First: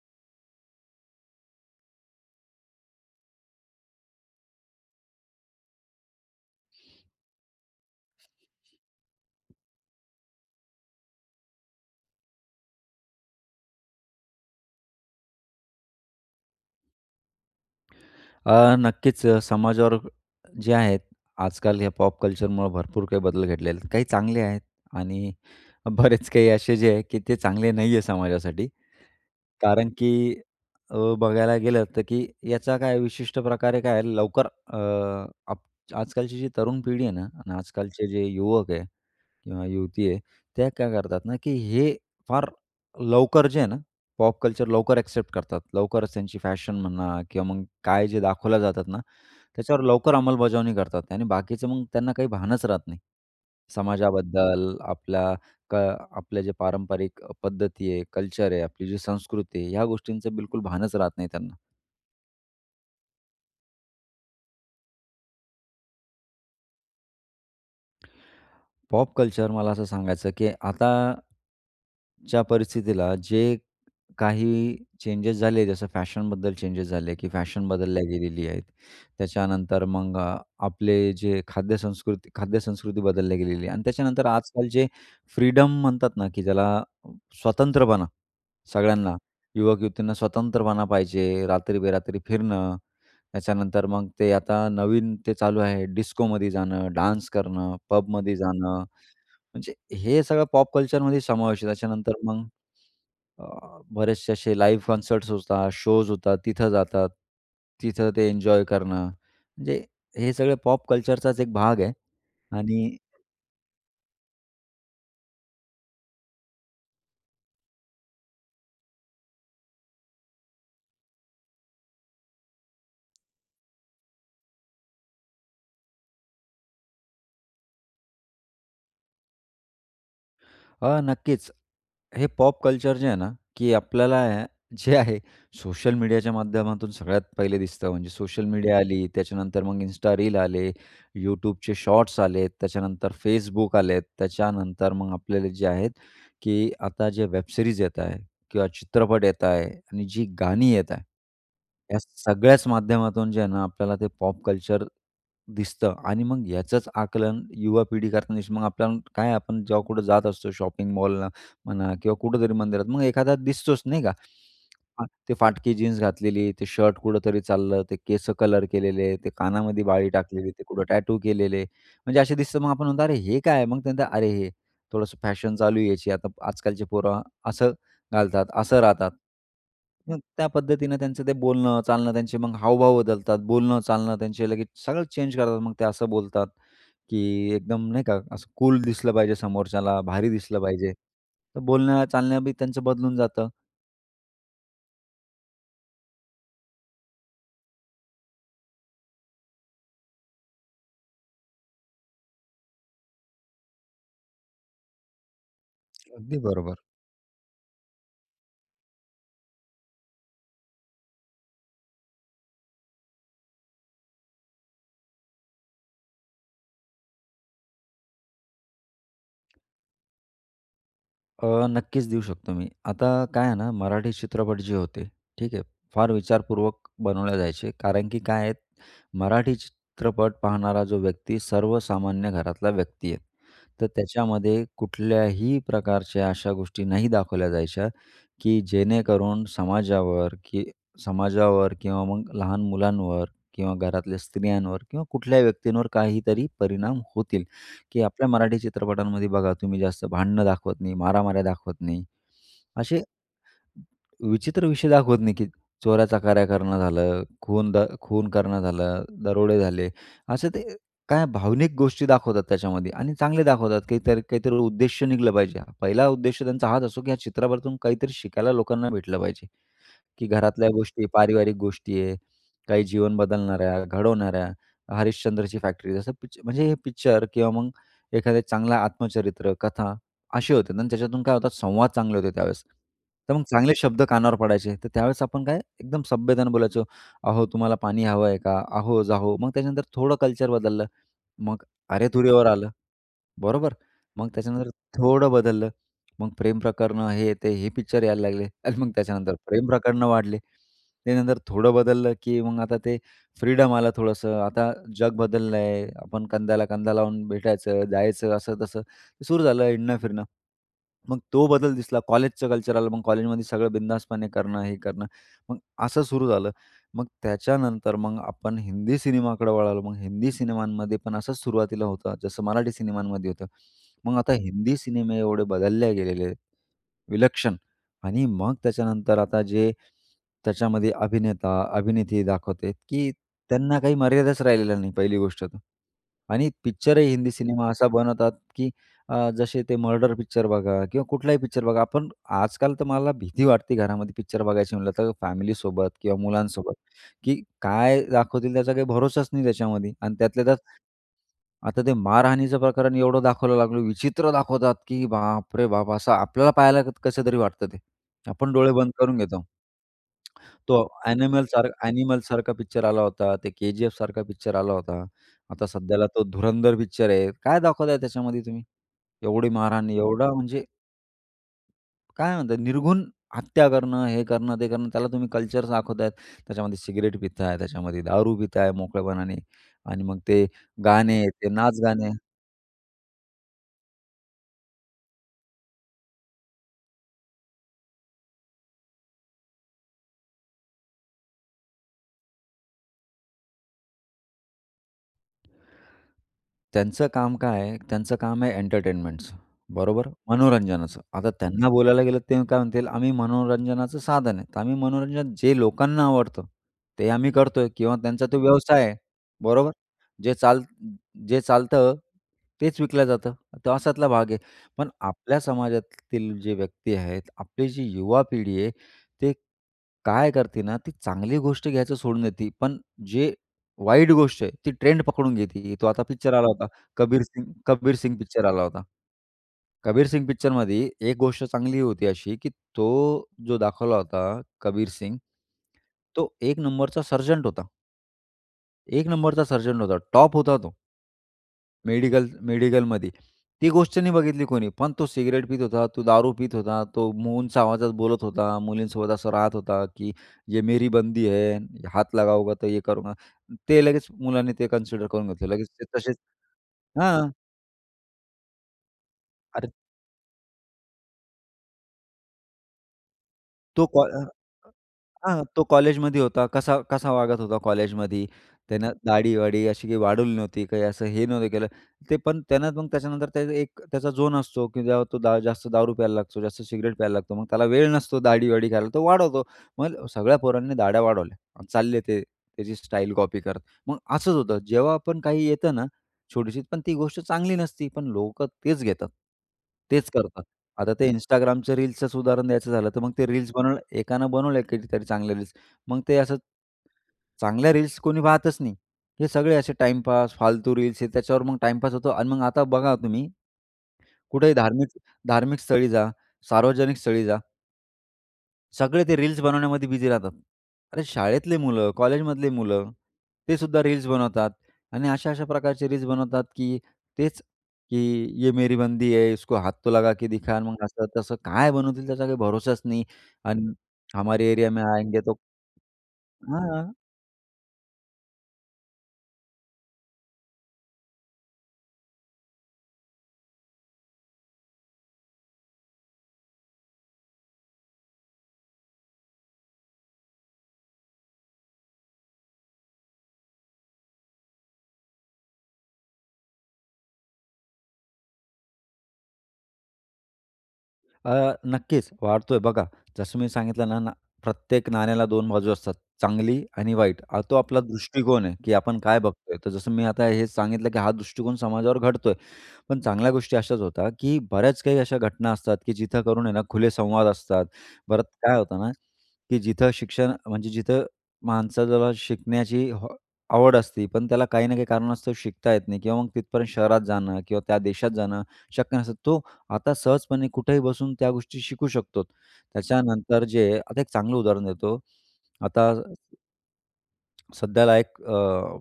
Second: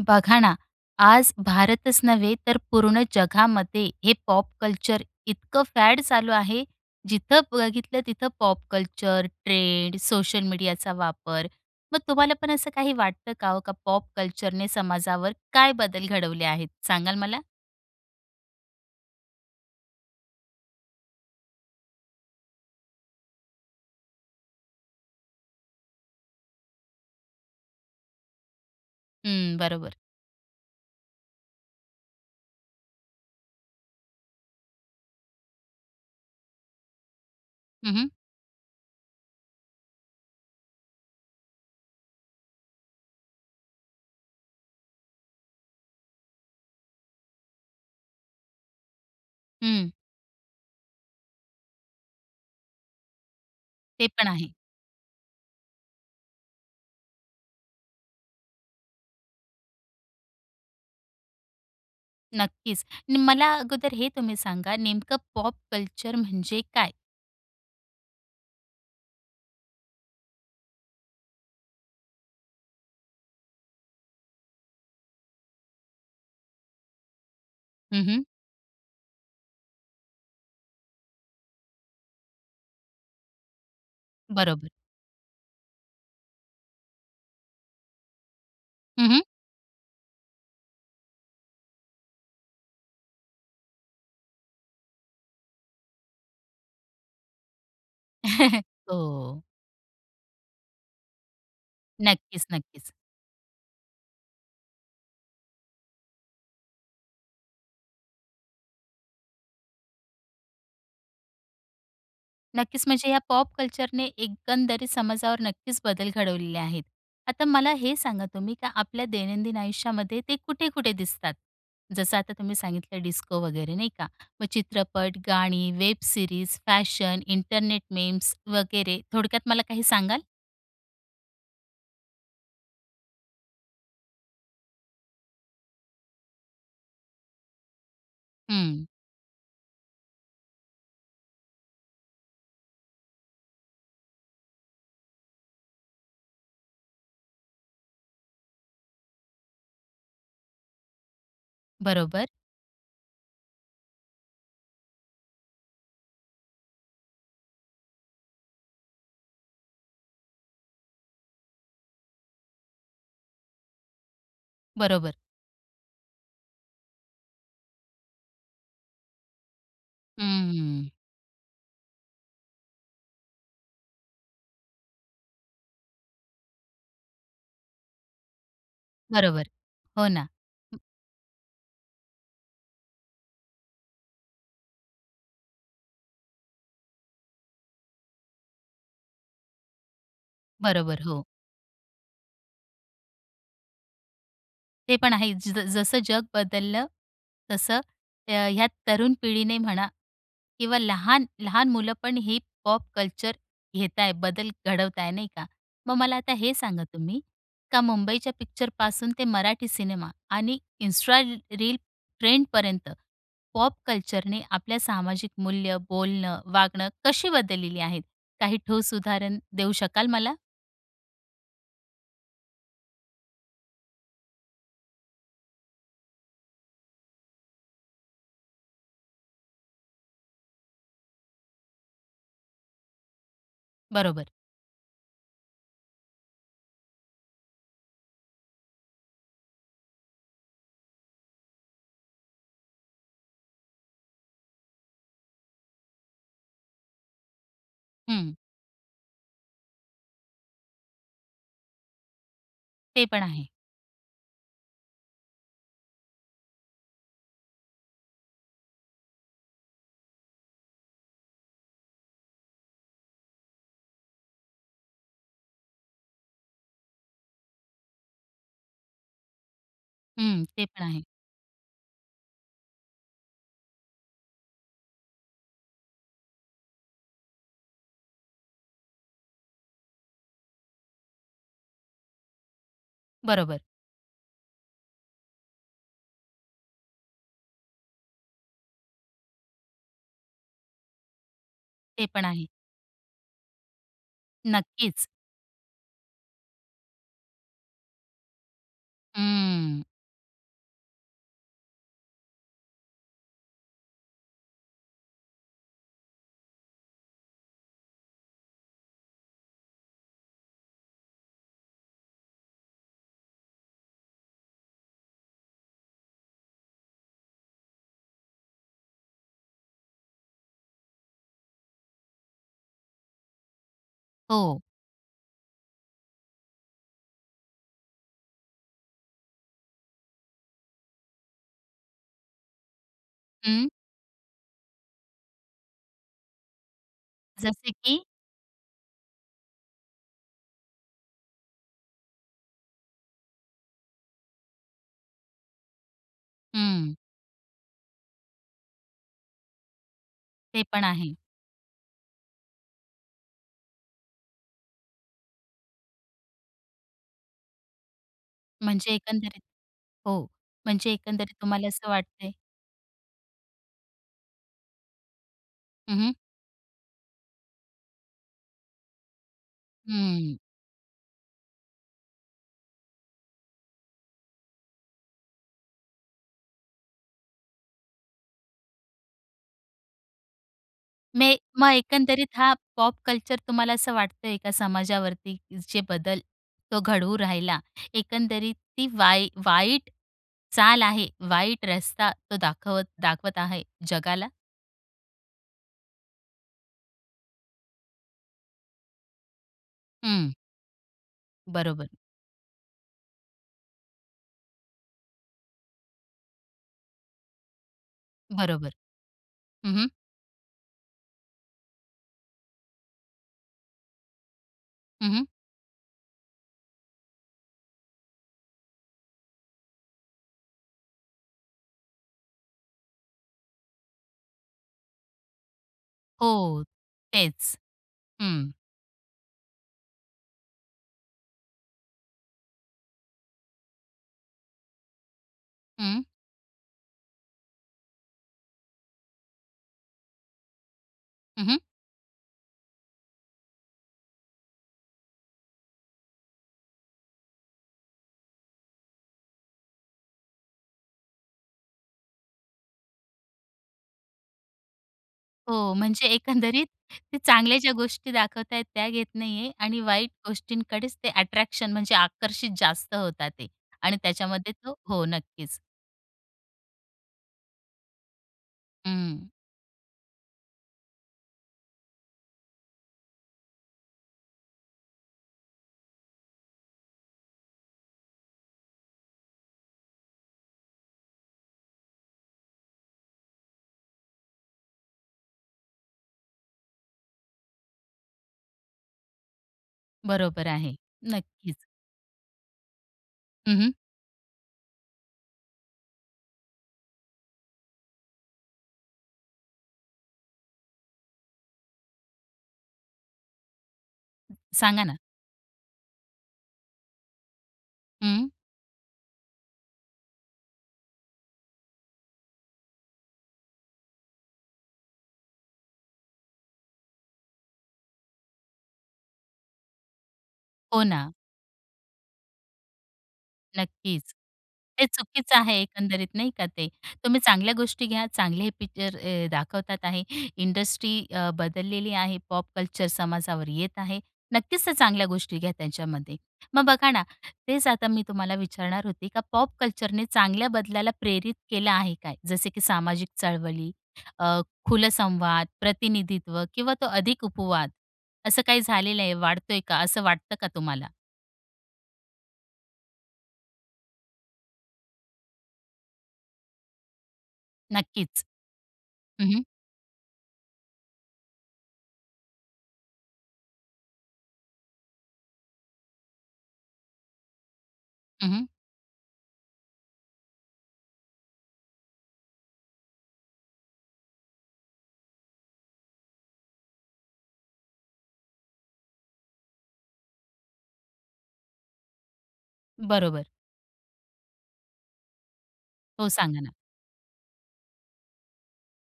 बघा ना, आज भारतच नव्हे तर पूर्ण जगामध्ये हे पॉप कल्चर इतकं फॅड चालू आहे, जिथं बघितलं तिथं पॉप कल्चर, ट्रेंड, सोशल मीडियाचा वापर. मग तुम्हाला पण असं काही वाटतं का ओ, का पॉप कल्चरने समाजावर काय बदल घडवले आहेत, सांगाल मला? अ, नक्कीच. अ, समाजावर जे आहेत आजकाल हे पॉप कल्चरमुळं भरपूर काही बदल घडलेले आहेत. काही चांगले आहेत आणि बरेच काही असे जे आहे, की ते चांगले नाही आहे समाजासाठी. हं. कारण बरोबर. की अ, बघायला गेलं तर, की याचा काय विशिष्ट प्रकारे काय लवकर अ, अप आजकालची जी तरुण पिढी आहे ना आणि हं, आजकालचे हं. जे युवक आहे किंवा युवती आहे, त्या काय करतात ना, की हे फार लवकर जे आहे ना, पॉप कल्चर, लवकर एक्सेप्ट करतात. लवकरच त्यांची फॅशन म्हणा किंवा मग काय जे दाखवल्या जातात ना त्याच्यावर हं. लवकर अंमलबजावणी करतात. आणि बाकीचे मग त्यांना काही भानच राहत नाही. ते पण आहे. समाजाबद्दल, आपल्या क आपले जे पारंपरिक पद्धती आहे, कल्चर आहे, आपली जी संस्कृती आहे, ह्या गोष्टींचं बिलकुल भानच राहत नाही त्यांना. नक्कीच, नी मला अगोदर हे तुम्ही सांगा नेमकं पॉप कल्चर म्हणजे काय? पॉप कल्चर मला असं सांगायचं की आता ज्या परिस्थितीला जे काही चेंजेस झाले. जसं फॅशनबद्दल चेंजेस झाले, की फॅशन बदलल्या हं, हं. गेलेली आहेत. त्याच्यानंतर मग आपले जे खाद्यसंस्कृत खाद्यसंस्कृती बदलली गेलेली आहे आणि त्याच्यानंतर आजकाल बरोबर. जे फ्रीडम म्हणतात ना, की ज्याला स्वतंत्रपणा, हं, सगळ्यांना हं. युवक-युवतींना स्वतंत्रपणा पाहिजे, रात्री-बेरात्री फिरणं, त्याच्यानंतर मग ते आता नवीन, ते चालू आहे डिस्कोमध्ये जाणं, डान्स करणं, पबमध्ये जाणं, हो. म्हणजे हे सगळं पॉप कल्चर मध्ये समावेश आहे. त्याच्यानंतर मग, नक्कीच, नक्कीच. बरेचसे असे लाइव्ह कंसर्ट्स होतात, शोज होतात तिथं जातात. तिथं ते एन्जॉय करणं. म्हणजे हे सगळं पॉप कल्चरचाच एक भाग आहे. नक्कीच. आणि म्हणजे ह्या पॉप कल्चरने एकंदरी समाजावर नक्कीच बदल घडवलेले आहेत.आता मला हे सांगा तुम्ही का आपल्या दैनंदिन आयुष्यामध्ये ते कुठे-कुठे दिसतात. जसं आता तुम्ही सांगितलं डिस्को वगैरे नाही का, मग चित्रपट, गाणी, web series, fashion, internet memes वगैरे थोडक्यात मला काही सांगाल? अ, नक्कीच हे पॉप कल्चर जे आहे ना, की आपल्याला जे आहे सोशल मीडियाच्या माध्यमातून सगळ्यात पहिले दिसतं. म्हणजे सोशल मीडिया हं. आली, त्याच्यानंतर मग इन्स्टा रील आले, YouTubeचे शॉट्स आलेत, त्याच्यानंतर Facebook आलेत, त्याच्यानंतर मग आपल्याला जे आहेत की आता जे वेबसिरीज येत आहे किंवा चित्रपट येत आहे आणि जी गाणी येत आहे, या बरोबर. सगळ्याच माध्यमातून जे आहे ना, आपल्याला ते पॉप कल्चर दिसतं आणि मग याचंच आकलन युवा पिढी करतेच न मग आपल्याला काय आपण जेव्हा कुठे जात असतो शॉपिंग मॉलला म्हणा किंवा कुठेतरी मंदिरात मग एखादा दिसतोच नाही का? बरोबर. ते फाटकी जीन्स घातलेली, ते शर्ट कुठेतरी चाललं, ते केसं कलर केलेले, ते कानामध्ये बाळी टाकलेली, ते कुठं हम्म. टॅटू केलेले, म्हणजे असे दिसतं. मग आपण म्हणतो, "अरे! हे काय?" मग ते म्हणतात, "अरे, हे थोडंसं फॅशन चालूय याची." आता आजकालचे पोरं असं घालतात, असं राहतात. बरोबर, हो मग ना. त्या पद्धतीनं त्यांचं ते बोलणं, चालणं, त्यांचे मग हावभाव बदलतात, बोलणं, चालणं त्यांचे लगेच सगळं चेंज करतात. मग ते असं बोलतात, की एकदम नाही का असं कूल दिसलं पाहिजे. समोरच्याला भारी दिसलं पाहिजे. बरोबर, हो. तर बोलणं चालणं बी त्यांचं बदलून जातं. ते पण आहे ज जसं जग बदललं. तसं, अ, ह्या तरुण पिढीने म्हणा किंवा लहान, लहान मुलं पण ही पॉप कल्चर घेत आहे, बदल घडवत आहे नाही का? मग मला आता अगदी हे बरोबर. सांगा तुम्ही, का मुंबईच्या पिक्चरपासून ते मराठी सिनेमा आणि इंस्ट्रा रील ट्रेंडपर्यंत पॉप कल्चरने आपल्या सामाजिक मूल्य, बोलणं, वागणं कशी बदललेली आहेत? काही ठोस उदाहरण देऊ शकाल मला? अ, नक्कीच देऊ शकतो मी. आता काय आहे ना, मराठी चित्रपट जे होते ठीक आहे, फार विचारपूर्वक बनवले जायचे. कारण की काय आहे, मराठी चित्रपट पाहणारा जो व्यक्ती सर्वसामान्य घरातला व्यक्ती आहे. तर बरोबर. त्याच्यामध्ये कुठल्याही प्रकारच्या अशा गोष्टी नाही दाखवल्या जायच्या, की जेणेकरून समाजावर की समाजावर किंवा मग लहान मुलांवर किंवा घरातल्या स्त्रियांवर किंवा कुठल्याही व्यक्तींवर काहीतरी परिणाम होतील. की आपल्या हं. मराठी चित्रपटांमध्ये बघा तुम्ही जास्त भांडणं दाखवत नाही, मारामाऱ्या दाखवत नाही. असे, ते पण आहे. विचित्र विषय दाखवत नाही, की चोऱ्या-चकऱ्या करणं झालं, खून द खून करणं झालं, दरोडे झाले, असे ते काय भावनिक गोष्टी दाखवतात त्याच्यामध्ये आणि चांगले दाखवतात काहीतरी, काहीतरी उद्देश्य निघलं पाहिजे. पहिला उद्देश त्यांचा हाच असो, की या चित्रपटातून काहीतरी शिकायला लोकांना भेटलं पाहिजे, की हं. ते घरातल्या पण आहे. गोष्टी, पारिवारिक गोष्टी आहे. काही जीवन बदलणाऱ्या घडवणाऱ्या हरिश्चंद्रची फॅक्ट्री जसं पिक्च म्हणजे हे पिक्चर किंवा मग एखादं चांगलं आत्मचरित्र, कथा अशी होते आणि त्याच्यातून काय होतं संवाद चांगले होते त्यावेळेस. तर मग बरोबर. चांगले शब्द कानावर पडायचे तर त्यावेळेस आपण काय एकदम सभ्यतेने बोलायचो. अहो, तुम्हाला पाणी हवं आहे का? अहो, जाहो. मग त्याच्यानंतर थोडं कल्चर बदललं. मग ते पण अरे-तुरे वर आहे. आलं, बरोबर? मग त्याच्यानंतर नक्कीच. थोडं बदललं, मग प्रेम प्रकरणं हे, ते हे पिक्चर यायला लागले आणि मग त्याच्यानंतर प्रेम हम्म. प्रकरणं वाढले. त्यानंतर थोडं बदललं, की मग आता ते फ्रीडम आलं थोडंसं. आता जग बदललंय आपण कंद्याला-कंदा लावून भेटायचं जायचं असं-तसं सुरू झालं हिंडणं-फिरणं. मग तो बदल दिसला कॉलेजचं कल्चर आलं, मग कॉलेजमध्ये सगळं बिंदासपणे करणं हे करणं मग असं सुरू झालं. मग त्याच्यानंतर मग आपण हिंदी सिनेमाकडं वळालो, मग हिंदी सिनेमांमध्ये पण असंच सुरुवातीला होतं, जसं मराठी सिनेमांमध्ये होतं. मग आता हो. हिंदी सिनेमे एवढे बदलले गेलेले आहेत, विलक्षण आणि मग त्याच्यानंतर आता जे त्याच्यामध्ये अभिनेता-अभिनेत्री दाखवते, की हं. त्यांना काही मर्यादाच राहिलेला नाही पहिली गोष्ट तर. आणि पिक्चरही हिंदी सिनेमा जसे असा की? बनवतात, की अ, जसे ते मर्डर पिक्चर बघा किंवा कुठलाही पिक्चर बघा. आपण आजकाल तर मला भीती वाटते घरामध्ये पिक्चर बघायची म्हटलं तर फॅमिलीसोबत किंवा मुलांसोबत, हं. की काय दाखवतील त्याचा काही भरोसाच नाही त्याच्यामध्ये आणि त्यातल्या त्यात, ते पण आहे. आता ते मारहाणीचं प्रकरण एवढं दाखवलं लागलं विचित्र दाखवतात, की बाप रे बाप! असं आपल्याला पाहायला कसं तरी वाटतं ते. आपण डोळे बंद म्हणजे करून एकंदरीत घेतो. हो, तो म्हणजे एकंदरीत एनिमल सार तुम्हाला असं एनिमल वाटतंय? सारखा पिक्चर आला होता, ते केजीएफ सारखा पिक्चर आला होता, आता हं, सध्याला हं. तो धुरंधर पिक्चर आहे, काय दाखवताय त्याच्यामध्ये तुम्ही, एवढी मारहाण, एवढा हं. म्हणजे काय म्हणतात निर्घुन हत्या करणं, हे करणं ते करणं त्याला तुम्ही कल्चर दाखवतायत. त्याच्यामध्ये सिगरेट पिता आहे, त्याच्यामध्ये दारू पिता आहे मोकळेपणाने आणि मग ते गाणे, मे ते मग नाच गाणे. एकंदरीत, हा, पॉप कल्चर तुम्हाला असं वाटताय का, समाजावरती जे बदल तो घडवू राहिला? एकंदरीत ती वाई वाईट चाल आहे, वाईट रस्ता तो दाखवत दाखवत आहे जगाला? त्यांचं काम काय आहे, त्यांचं काम आहे एंटरटेनमेंटचं, बरोबर हं. मनोरंजनाचं. आता त्यांना बरोबर. बोलायला गेलं, ते काय म्हणतील, “आम्ही मनोरंजनाचं साधन आहे, तर आम्ही मनोरंजन जे लोकांना आवडतं, ते आम्ही करतोय.” किंवा त्यांचा तो बरोबर. व्यवसाय आहे, बरोबर. हं, हं. जे चाल जे चालतं तेच विकलं जातं, तो अशातला भाग आहे. पण हं, हं. आपल्या समाजातील जे व्यक्ती आहेत, आपली जी युवा पिढी आहे, ते काय करते ना, ती चांगली गोष्ट घ्यायचं सोडून देते, पण जे वाईट गोष्ट आहे ती ट्रेंड पकडून घेते ते. तो आता पिक्चर आला हो. होता. कबीर सिंग, तेच. कबीर सिंग पिक्चर हं. आला होता. कबीर सिंग पिक्चरमध्ये एक गोष्ट चांगली होती अशी, की तो जो दाखवला होता कबीर सिंग, हं. तो एक नंबरचा सरजंट होता. एक नंबरचा सर्जन होता, टॉप होता तो हं, हं. मेडिकल मेडिकलमध्ये. ती गोष्ट नाही बघितली कोणी. पण तो सिगरेट पीत होता, तो दारू पीत होता, तो मो उंच आवाजात बोलत होता, मुलींसोबत असं राहत होता, की “ये मेरी बंदी है, हात लगावोगे तो ये करूंगा,” ते लगेच मुलाने ते कन्सिडर करून घेतलं. लगेच हो. ते म्हणजे तसेच एकंदरीत ते हां. चांगल्या ज्या गोष्टी दाखवत आहेत. त्या घेत नाही आहे अरे आणि वाईट गोष्टींकडेच ते अट्रॅक्शन, म्हणजे आकर्षित जास्त होतात ते तो आणि का अ, त्याच्यामध्ये तो हो. हां. नक्कीच. तो कॉलेजमध्ये होता, कसा कसा वागत होता कॉलेजमध्ये. त्यानं हं. दाढीवाडी अशी काही वाढवली नव्हती, काही असं हे नव्हतं केलं. ते पण त्यानं मग त्याच्यानंतर ते एक त्याचा झोन असतो, की तो जास्त दारू प्यायला लागतो, जास्त सिगरेट प्यायला लागतो. मग त्याला वेळ नसतो दाढीवाढी करायला, तो वाढवतो. मग सगळ्या पोरांनी दाढया वाढवल्या चालले, ते त्याची स्टाईल कॉपी करत. मग असंच होतं, जेव्हा आपण काही येतं ना, छोटीशी पण ती गोष्ट चांगली नसती, पण लोकं तेच घेतात. तेच करतात. बरोबर आहे. आता ते नक्कीच. Instagramचं रील्सचच उदाहरण द्यायचं झालं, तर मग ते रील्स हं, हं. बनव एकानं बनवले कधीतरी चांगल्या रील्स, मग ते असं, चांगल्या रील्स कोणी पाहतच नाही. हे सगळे असे टाइमपास, फालतू रील्स, हे त्याच्यावर मग टाईमपास होतो. आणि मग आता बघा तुम्ही. कुठेही सांगा ना. धार्मिक, धार्मिक स्थळी जा, सार्वजनिक स्थळी जा. हं. सगळे ते, रील्स बनवण्यामध्ये बिझी राहतात. अरे, शाळेतले मुलं कॉलेजमधले मुलं, ते सुद्धा रील्स बनवतात आणि अशा-अशा प्रकारचे रील्स बनवतात तेच की, ये मेरी बंदी है, इसको हाथ तो लगा के दिखा हो मग असं ना. तसं काय बनवतील, त्याचा काही भरोसाच नाही अन् नक्कीच, हमारे एरिया में ते आएंगे तो चुकीचं आहे, एकंदरीत नाही का ते. हां. तुम्ही चांगल्या गोष्टी घ्या, चांगले पिक्चर अ, दाखवतात आहे, इंडस्ट्री अ, बदललेली आहे, पॉप कल्चर समाजावर येत आहे. नक्कीच चांगल्या गोष्टी घ्या त्यांच्यामध्ये. मग बघा ना, तेच आता मी तुम्हाला, विचारणार होते का पॉप कल्चरने चांगल्या बदलाला प्रेरित केलं आहे काय? जसे की सामाजिक चळवळी, अ, खुलं संवाद, प्रतिनिधित्व किंवा तो अधिक उपवाद, असं काही झालेलं आहे? वाढतोय का, असं वाटतं का तुम्हाला? अ, नक्कीच वाढतोय बघा. जसं मी सांगितलं ना ना, प्रत्येक नाण्याला 2 बाजू असतात, चांगली आणि वाईट. अ, तो आपला नक्कीच. दृष्टिकोन आहे की आपण काय हं, हं. बघतोय. तर जसं मी, आता हेच सांगितलं की हा दृष्टिकोन समाजावर घडतोय. पण चांगल्या गोष्टी अशाच होता, की बऱ्याच काही अशा घटना असतात, की जिथं करून आहे ना, खुले संवाद असतात. परत हं, हं. काय होतं ना, की जिथं शिक्षण म्हणजे जिथं माणसाला शिकण्याची आवड असते, पण त्याला काही ना काही कारणास्तव शिकता येत नाही किंवा मग, तिथपर्यंत शहरात जाणं किंवा त्या देशात जाणं, शक्य नसतं. तो आता सहजपणे कुठेही बसून त्या गोष्टी शिकू शकतो. बरोबर. त्याच्यानंतर जे आता एक चांगलं उदाहरण देतो. हो, सांगा ना? आता सध्याला एक अ,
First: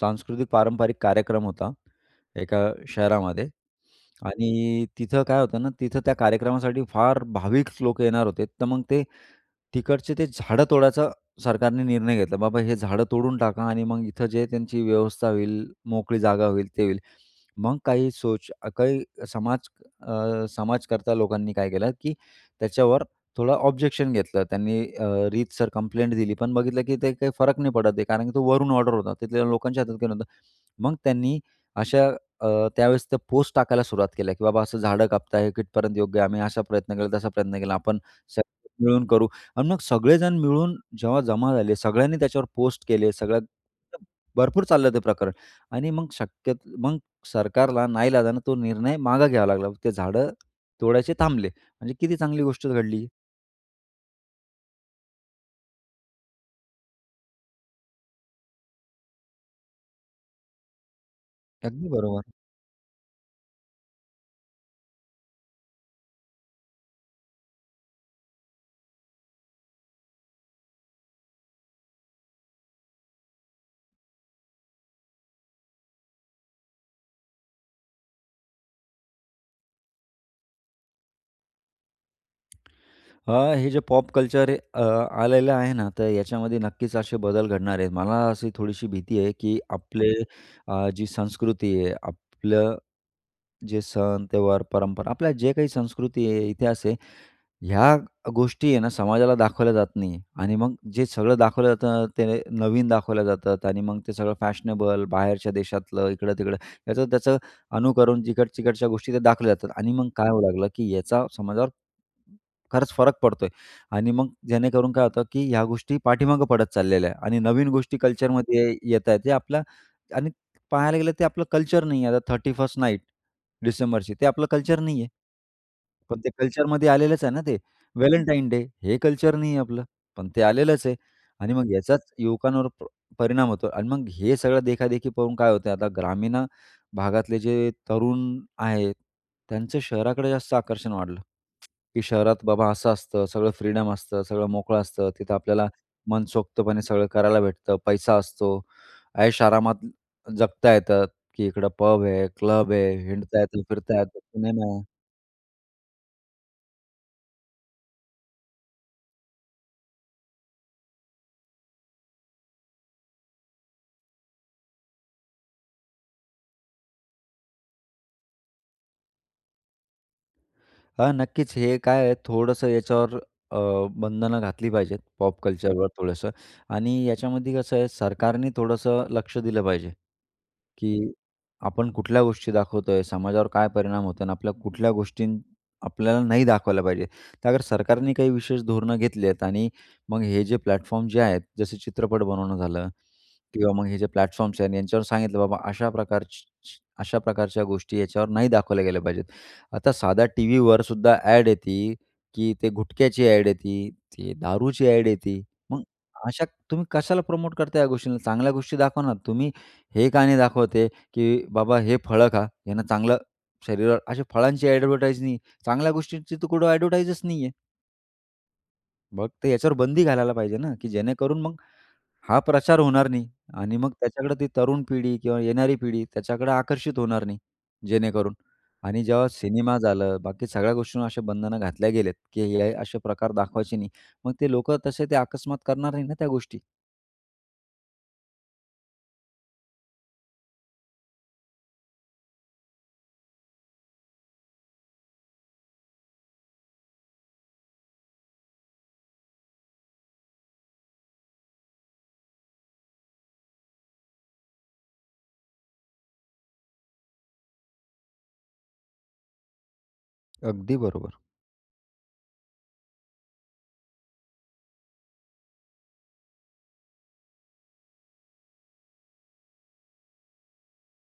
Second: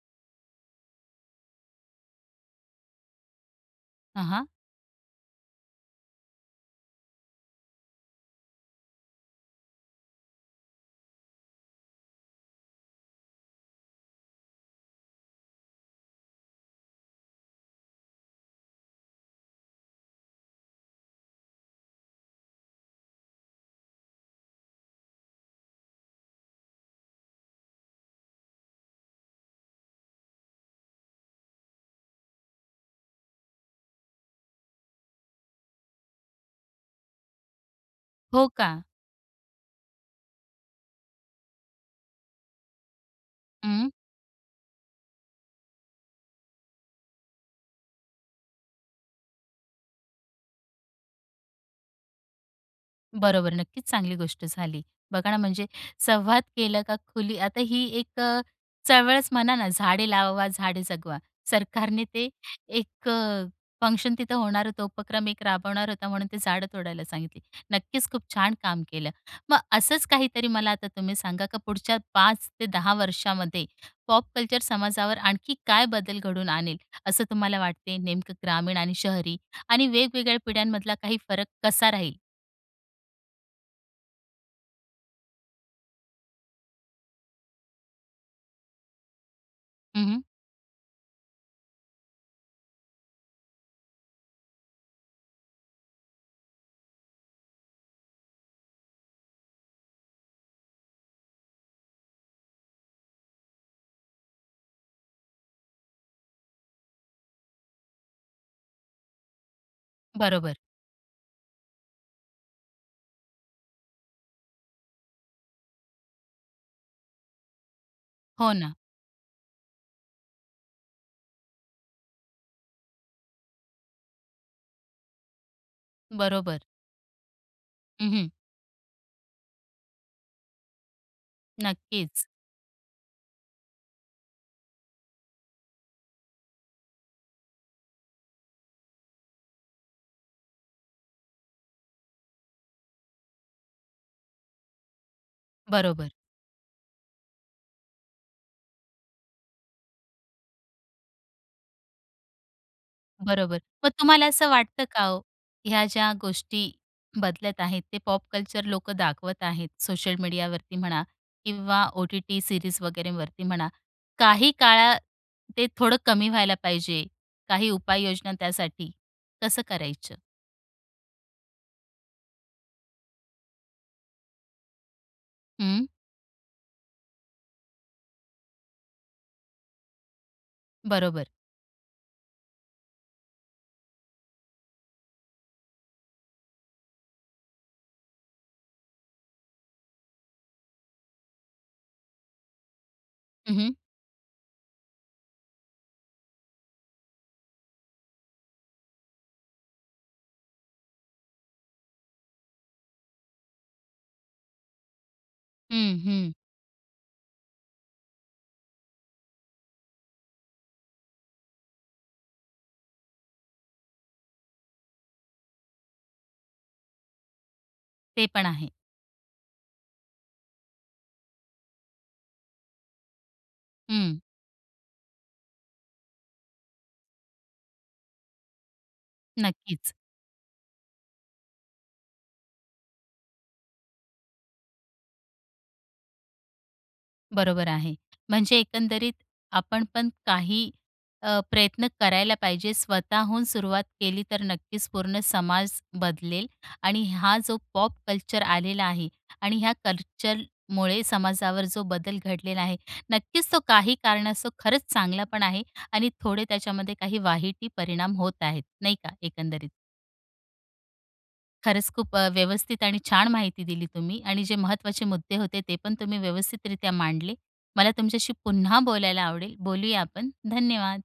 सांस्कृतिक पारंपरिक कार्यक्रम होता, एका शहरामध्ये हं, हं. आणि तिथं काय होतं ना, तिथं त्या कार्यक्रमासाठी फार भाविक लोकं येणार होते, तर मग ते तिकडचे, ते झाडं तोडायचा सरकारने निर्णय घेतला. बाबा, हे झाडं तोडून टाका आणि मग इथं जे आहे, त्यांची व्यवस्था होईल, मोकळी जागा होईल, ते होईल. मग काही सोच, काही समाज अ, समाजकर्ता लोकांनी, काय केलं की त्याच्यावर थोडं ऑब्जेक्शन घेतलं. त्यांनी अ, रीतसर कंप्लेंट दिली पण बघितलं की ते काही फरक नाही पडत आहे कारण की तो वरून ऑर्डर होता, तिथल्या लोकांच्या हातात काही नव्हतं. मग त्यांनी, अशा त्यावेळेस, त्या पोस्ट टाकायला सुरुवात केल्या की बाबा असं झाडं कापत आहे, कितपर्यंत योग्य आहे? आम्ही असा प्रयत्न केला, तसा प्रयत्न केला, आपण हो, का? सगळे मिळून करू आणि मग सगळेजण मिळून जेव्हा जमा झाले, सगळ्यांनी त्याच्यावर पोस्ट केले, सगळं हं. भरपूर चाललं ते प्रकरण आणि मग शक्यत मग सरकारला नाईलाजाने तो निर्णय मागं घ्यावा लागला. ते झाडं तोडायचे थांबले. म्हणजे किती चांगली गोष्ट घडली. बरोबर, नक्कीच चांगली गोष्ट झाली. बघा ना, म्हणजे संवाद केला का खुली आता ही एक चळवळच म्हणा ना, झाडे लावा झाडे जगवा. अगदी, सरकारने ते, बरोबर. एक फंक्शन तिथं होणार होतं, उपक्रम एक राबवणार होता, म्हणून ते झाडं तोडायला सांगितली. नक्कीच, खूप छान काम केलं. मग असंच काहीतरी मला आता तुम्ही सांगा, का पुढच्या 5 ते 10 वर्षामध्ये पॉप कल्चर समाजावर आणखी काय बदल घडवून आणेल, असं तुम्हाला वाटते? नेमकं, ग्रामीण आणि शहरी आणि वेगवेगळ्या पिढ्यांमधला काही फरक कसा राहील? हां, हे जे पॉप कल्चर अ, आलेलं आहे ना. तर याच्यामध्ये नक्कीच असे बदल घडणार आहेत. मला अशी थोडीशी भीती आहे की हं, आपले हं. अ, जी संस्कृती आहे, आपलं जे सण, त्योहार, परंपरा, आपल्या जे काही संस्कृती आहे, इतिहास आहे. ह्या गोष्टी आहे ना समाजाला दाखवल्या जात नाही आहे आणि मग जे सगळं दाखवलं जातं ते नवीन दाखवल्या जातात आणि मग ते सगळं फॅशनेबल, बाहेरच्या देशातलं, इकडं-तिकडं. याचं-त्याचं अनुकरण जिकड-चिकडच्या गोष्टी त्या दाखवल्या जातात आणि मग काय होऊ बरोबर. लागलं, की याचा समाजावर खरंच फरक पडतो आहे आणि मग जेणेकरून काय होतं की ह्या गोष्टी पाठीमागं पडत चाललेल्या आहे आणि नवीन गोष्टी हो कल्चरमध्ये ना. येत आहेत. जे आपल्या आणि पाहायला गेलं ते आपलं कल्चर नाही आहे. आता 31st नाईट डिसेंबरची, ते आपलं कल्चर नाही आहे. पण ते बरोबर. कल्चरमध्ये आलेलंच आहे ना ते. हं, हं. व्हॅलेंटाईन डे, हे कल्चर नाहीये आपलं. पण ते आलेलंच आहे आणि मग याचाच नक्कीच. युवकांवर प परिणाम होतो आणि मग हे सगळं देखा-देखी पाहून काय होतंय आता ग्रामीण अ, भागातले जे तरुण आहेत, त्यांचं शहराकडे जास्त आकर्षण वाढलं की शहरात बाबा, असं असतं, सगळं फ्रीडम असतं, सगळं मोकळं असतं. तिथं आपल्याला बरोबर. मनसोक्तपणे सगळं करायला भेटतं, पैसा असतो. ऐशोआरामात जगता येतं की इकडं पब आहे, क्लब आहे, हिंडता येत, बरोबर, मग फिरता येत, तुम्हाला असं सिनेमा वाटतं आहे. का हो, ह्या ज्या गोष्टी बदलत आहेत, ते पॉप कल्चर लोकं दाखवत आहेत. सोशल मीडियावरती म्हणा किंवा ओ-टी-टी सीरीज वगैरेवरती म्हणा, काही काळात ते थोडं कमी व्हायला पाहिजे? काही उपाययोजना त्यासाठी कसं करायचं? हां, नक्कीच. हे काय आहे थोडंसं याच्यावर अ, बंधनं घातली पाहिजेत. पॉप कल्चरवर हं. थोडंसं आणि याच्यामध्ये कसं आहे सरकारने थोडंसं लक्ष दिलं पाहिजे, की बरोबर. आपण कुठल्या गोष्टी दाखवतो आहे? समाजावर काय परिणाम होतं अन् आपल्या कुठल्या गोष्टीं आपल्याला नाही दाखवल्या पाहिजे? तर अगर सरकारने काही विशेष धोरणं घेतले आहेत आणि मग हे जे प्लॅटफॉर्म जे आहेत. जसे चित्रपट बनवणं झालं हं, हं. किंवा मग हे जे प्लॅटफॉर्म्स आहेत, यांच्यावर सांगितलं बाबा, अशा प्रकार अशा प्रकारच्या गोष्टी याच्यावर नाही दाखवल्या गेल्या पाहिजेत. आता साध्या टीव्हीवरसुद्धा ॲड येते की ते गुटख्याची ॲड येते, ती दारूची ॲड येते. मग हं, हं. अशा तुम्ही कशाला प्रमोट करता या गोष्टींना? चांगल्या गोष्टी दाखवा ना. तुम्ही हे का नाही दाखवत आहे, की बाबा हे फळं खा. ह्यांना चांगलं शरीरावर अशा फळांची ॲडव्हरटाईज नाही. चांगल्या गोष्टींची तर कुठं ॲडव्हरटाईजच नाही आहे. ते पण आहे. मग ते याच्यावर बंदी घालायला पाहिजे ना, की जेणेकरून मग हा प्रचार होणार नाही आणि मग हं. त्याच्याकडे ती तरुण पिढी किंवा येणारी पिढी त्याच्याकडे आकर्षित होणार नाही जेणेकरून आणि जेव्हा सिनेमा नक्कीच. झालं, बाकी सगळ्या गोष्टींवर अशा बंधनं घातल्या गेले आहेत, की हे असे प्रकार दाखवायचे नाही. मग ते लोकं तसे ते अकस्मात करणार नाही ना त्या गोष्टी. बरोबर आहे, म्हणजे एकंदरीत आपण पण काही अ, प्रयत्न करायला पाहिजे. स्वतःहून सुरुवात केली तर नक्कीच पूर्ण समाज बदलेल आणि हा जो पॉप कल्चर आलेला आहे आणि ह्या कल्चरमुळे समाजावर जो बदल घडलेला आहे. नक्कीच तो काही कारणास्तव तो खरंच चांगला पण आहे आणि थोडे त्याच्यामध्ये काही वाईट ही परिणाम होत आहेत. नाही का? एकंदरीत. अगदी बरोबर. खरंच खूप अ, व्यवस्थित आणि छान माहिती दिली तुम्ही आणि जे महत्वाचे मुद्दे होते ते पण तुम्ही व्यवस्थितरित्या मांडले. मला तुमच्याशी पुन्हा बोलायला आवडेल. बोलूया आपण, धन्यवाद.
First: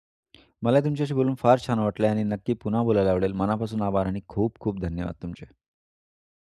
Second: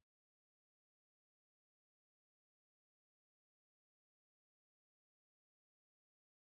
मला तुमच्याशी बोलून फार छान वाटलं आहे आणि नक्की पुन्हा बोलायला आवडेल. मनापासून आभार आणि खूप-खूप धन्यवाद तुमचे.